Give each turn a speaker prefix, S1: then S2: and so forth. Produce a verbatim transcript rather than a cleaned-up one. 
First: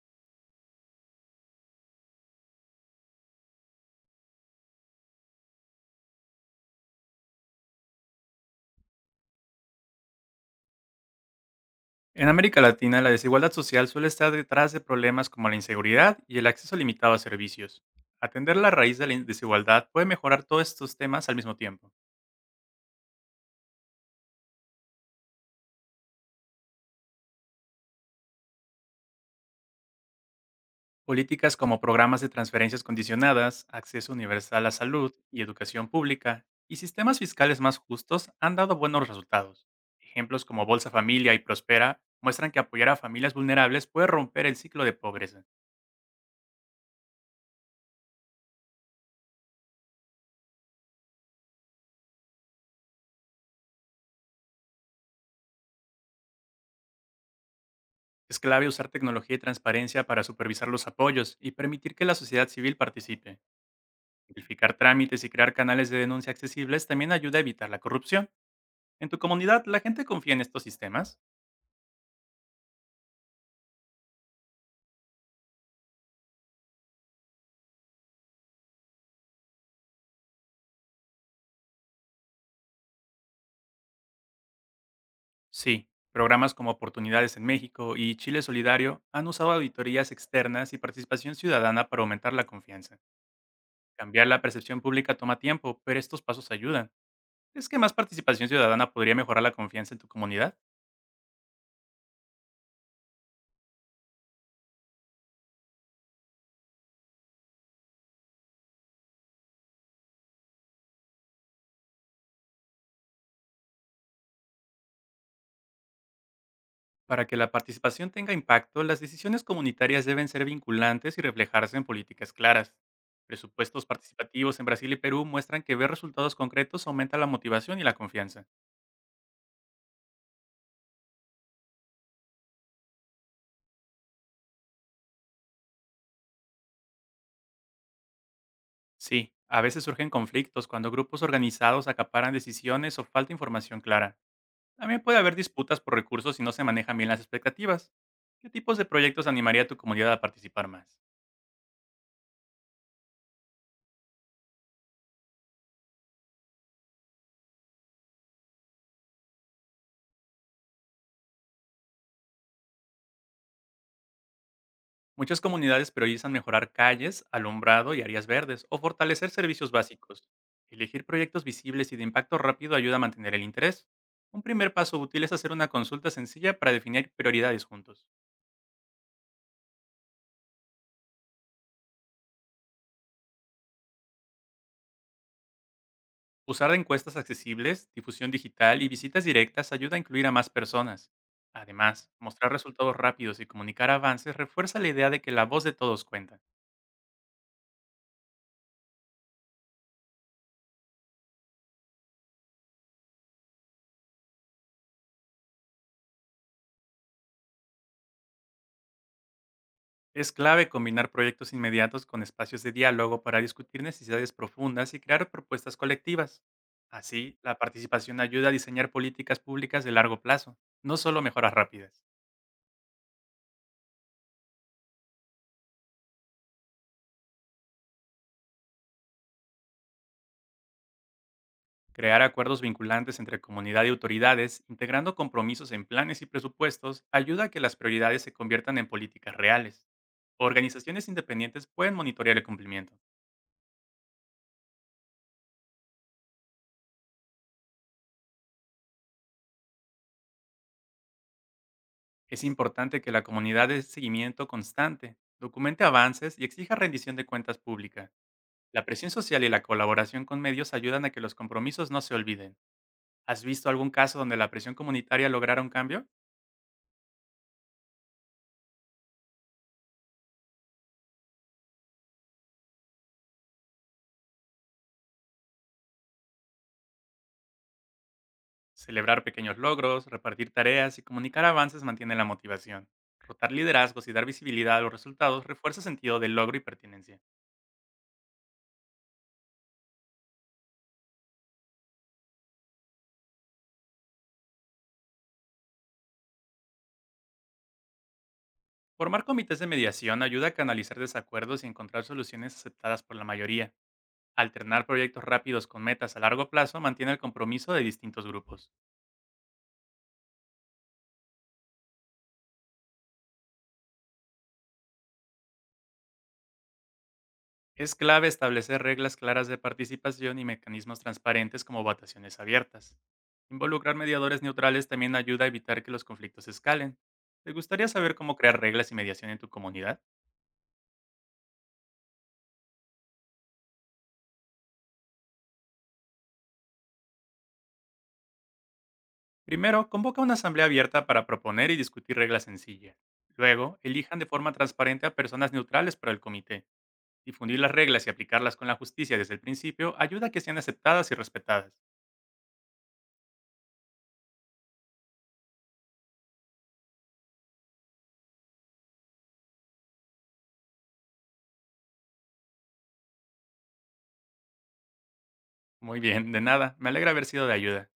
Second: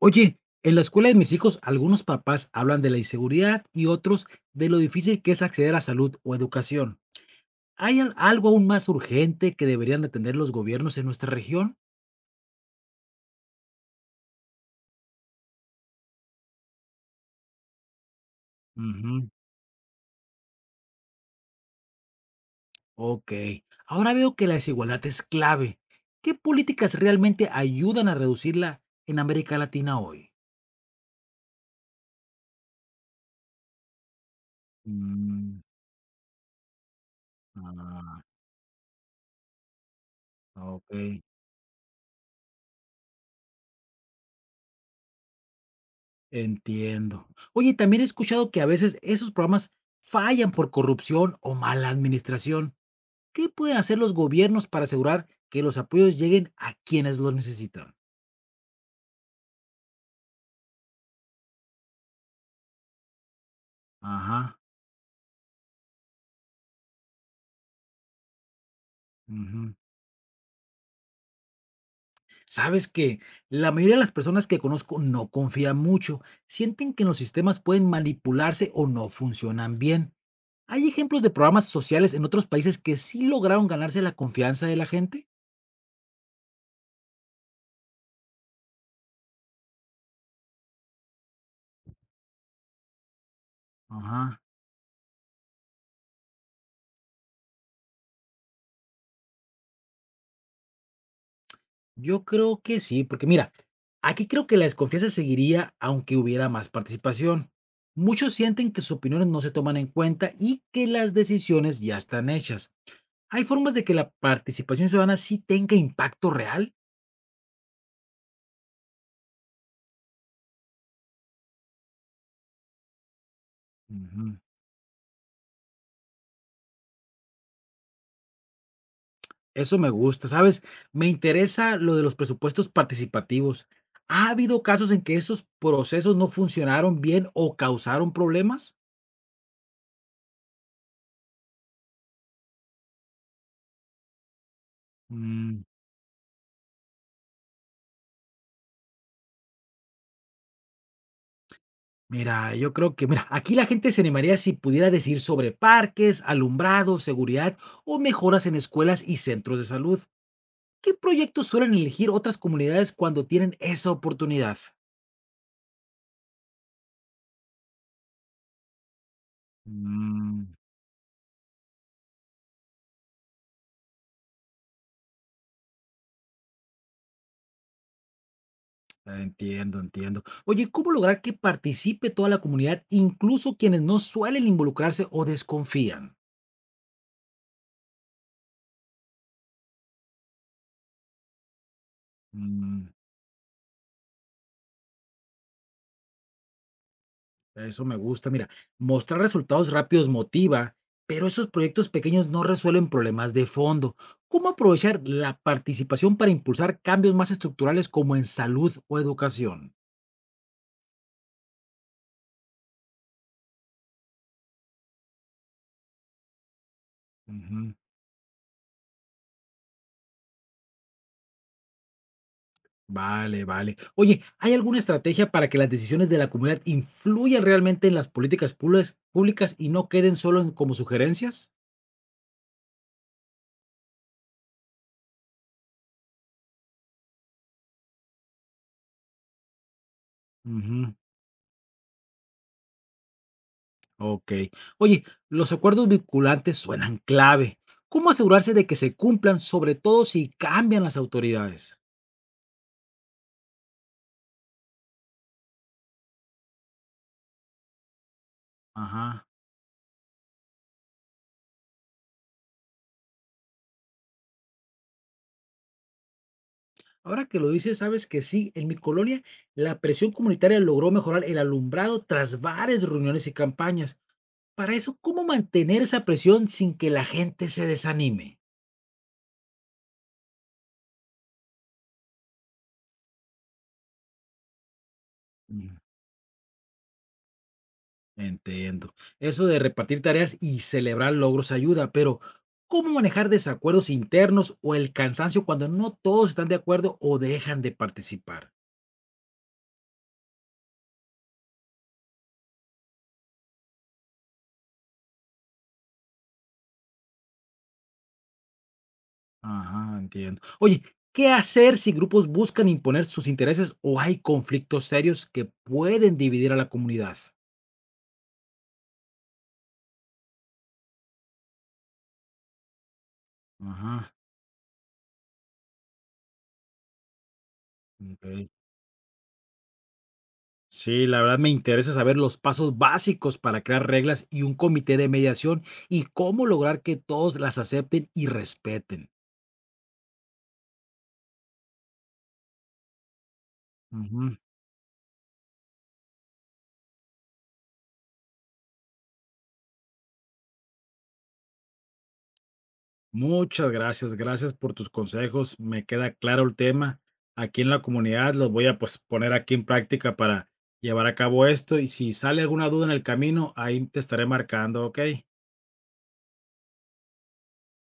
S1: Oye, en la escuela de mis hijos, algunos papás hablan de la inseguridad y otros de lo difícil que es acceder a salud o educación. ¿Hay al- algo aún más urgente que deberían atender los gobiernos en nuestra región?
S2: En América Latina, la desigualdad social suele estar detrás de problemas como la inseguridad y el acceso limitado a servicios. Atender la raíz de la
S1: Ujú.
S2: in- desigualdad puede mejorar todos estos temas al mismo tiempo.
S1: Ok. Ahora veo que la desigualdad es clave. ¿Qué políticas realmente ayudan a reducirla en América Latina hoy?
S2: Políticas como programas de transferencias condicionadas, acceso universal a salud y
S1: Mm.
S2: educación pública, y sistemas fiscales más
S1: Ah,
S2: justos han dado buenos resultados. Ejemplos como
S1: ok,
S2: Bolsa Familia y Prospera muestran que apoyar a familias vulnerables puede romper el ciclo de pobreza.
S1: entiendo. Oye, también he escuchado que a veces esos programas fallan por corrupción o mala administración. ¿Qué pueden hacer los gobiernos para asegurar que los apoyos lleguen a quienes los necesitan?
S2: Es clave usar tecnología y transparencia para supervisar los apoyos y permitir que la sociedad civil participe.
S1: Ajá.
S2: Simplificar trámites y crear canales de denuncia accesibles también ayuda a evitar la corrupción. ¿En tu comunidad
S1: Ujú.
S2: la gente confía en estos sistemas?
S1: Sabes que la mayoría de las personas que conozco no confían mucho, sienten que los sistemas pueden manipularse o no funcionan bien. ¿Hay ejemplos de programas sociales en otros países que sí lograron ganarse la confianza de la gente?
S2: Sí. Programas como Oportunidades en México y Chile Solidario han usado auditorías externas y participación ciudadana para aumentar la confianza. Cambiar
S1: Ajá.
S2: la percepción pública toma tiempo, pero estos pasos ayudan. ¿Es que más participación ciudadana podría mejorar la confianza en tu comunidad?
S1: Yo creo que sí, porque mira, aquí creo que la desconfianza seguiría aunque hubiera más participación. Muchos sienten que sus opiniones no se toman en cuenta y que las decisiones ya están hechas. Hay formas de que la participación ciudadana sí tenga impacto real.
S2: Para que la participación tenga impacto, las decisiones comunitarias deben ser vinculantes y reflejarse en políticas claras. Presupuestos
S1: Ujú.
S2: participativos en Brasil y Perú muestran que ver resultados concretos aumenta la motivación y la confianza.
S1: Eso me gusta, ¿sabes? Me interesa lo de los presupuestos participativos. ¿Ha habido casos en que esos procesos no funcionaron bien o causaron problemas?
S2: Sí, a veces surgen conflictos cuando grupos organizados acaparan decisiones o falta información clara. También puede haber disputas por recursos si no se manejan bien las expectativas. ¿Qué tipos de proyectos animaría a tu comunidad a participar más?
S1: Mira, yo creo que, mira, aquí la gente se animaría si pudiera decir sobre parques, alumbrado, seguridad o mejoras en escuelas y centros de salud. ¿Qué proyectos suelen elegir otras comunidades cuando tienen esa oportunidad?
S2: Muchas comunidades priorizan mejorar calles, alumbrado y áreas verdes o fortalecer servicios básicos.
S1: Mm,
S2: Elegir proyectos visibles y de impacto rápido ayuda a mantener el interés. Un primer paso útil es hacer una consulta sencilla para definir prioridades juntos.
S1: entiendo, entiendo. Oye, ¿cómo lograr que participe toda la comunidad, incluso quienes no suelen involucrarse o desconfían?
S2: Usar encuestas accesibles, difusión digital y visitas directas ayuda a incluir a más personas. Además, mostrar
S1: Mm.
S2: resultados rápidos y comunicar avances refuerza la idea de que la voz de todos cuenta.
S1: Eso me gusta. Mira, mostrar resultados rápidos motiva, pero esos proyectos pequeños no resuelven problemas de fondo. ¿Cómo aprovechar la participación para impulsar cambios más estructurales como en salud o educación?
S2: Es clave combinar proyectos inmediatos con espacios de diálogo para discutir necesidades profundas y crear propuestas colectivas. Así, la
S1: Ujú.
S2: participación ayuda a diseñar políticas públicas de largo plazo, no solo mejoras rápidas.
S1: Vale, vale. Oye, ¿hay alguna estrategia para que las decisiones de la comunidad influyan realmente en las políticas públicas públicas y no queden solo en- como sugerencias?
S2: Crear acuerdos vinculantes entre comunidad y autoridades, integrando compromisos en planes y presupuestos, ayuda a que las prioridades se conviertan en políticas reales.
S1: Ujú.
S2: Organizaciones independientes pueden monitorear el cumplimiento.
S1: Okey. Oye, los acuerdos vinculantes suenan clave. ¿Cómo asegurarse de que se cumplan, sobre todo si cambian las autoridades?
S2: Es importante que la comunidad dé seguimiento constante, documente avances y exija rendición de cuentas públicas. La presión
S1: Ajá.
S2: social y la colaboración con medios ayudan a que los compromisos no se olviden. ¿Has visto algún caso donde la presión comunitaria lograra un cambio?
S1: Ahora que lo dices, sabes que sí, en mi colonia la presión comunitaria logró mejorar el alumbrado tras varias reuniones y campañas. Para eso, ¿cómo mantener esa presión sin que la gente se desanime?
S2: Celebrar pequeños logros, repartir tareas y comunicar avances mantiene la motivación. Rotar liderazgos y dar visibilidad a los resultados refuerza el sentido del logro y pertinencia.
S1: Entiendo. Eso de repartir tareas y celebrar logros ayuda, pero ¿cómo manejar desacuerdos internos o el cansancio cuando no todos están de acuerdo o dejan de participar?
S2: Formar comités de mediación ayuda a canalizar desacuerdos y encontrar soluciones aceptadas por la mayoría. Alternar proyectos rápidos con metas a largo plazo mantiene el compromiso de distintos grupos.
S1: Ajá, entiendo. Oye, ¿qué hacer si grupos buscan imponer sus intereses o hay conflictos serios que pueden dividir a la comunidad?
S2: Es clave establecer reglas claras de participación y mecanismos transparentes como votaciones abiertas. Involucrar
S1: Ajá,
S2: mediadores neutrales también ayuda a evitar que los conflictos escalen. ¿Te gustaría saber cómo
S1: ok.
S2: crear reglas y mediación en tu comunidad?
S1: Sí, la verdad me interesa saber los pasos básicos para crear reglas y un comité de mediación y cómo lograr que todos las acepten y respeten.
S2: Primero, convoca una asamblea abierta para proponer y discutir reglas sencillas. Luego, elijan de
S1: Ujú.
S2: forma transparente a personas neutrales para el comité. Difundir las reglas y aplicarlas con la justicia desde el principio ayuda a que sean aceptadas y respetadas.
S1: Muchas gracias, gracias por tus consejos. Me queda claro el tema. Aquí en la comunidad los voy a pues, poner aquí en práctica para llevar a cabo esto y si sale alguna duda en el camino, ahí te estaré marcando, ¿ok?
S2: Muy bien, de nada. Me alegra haber sido de ayuda.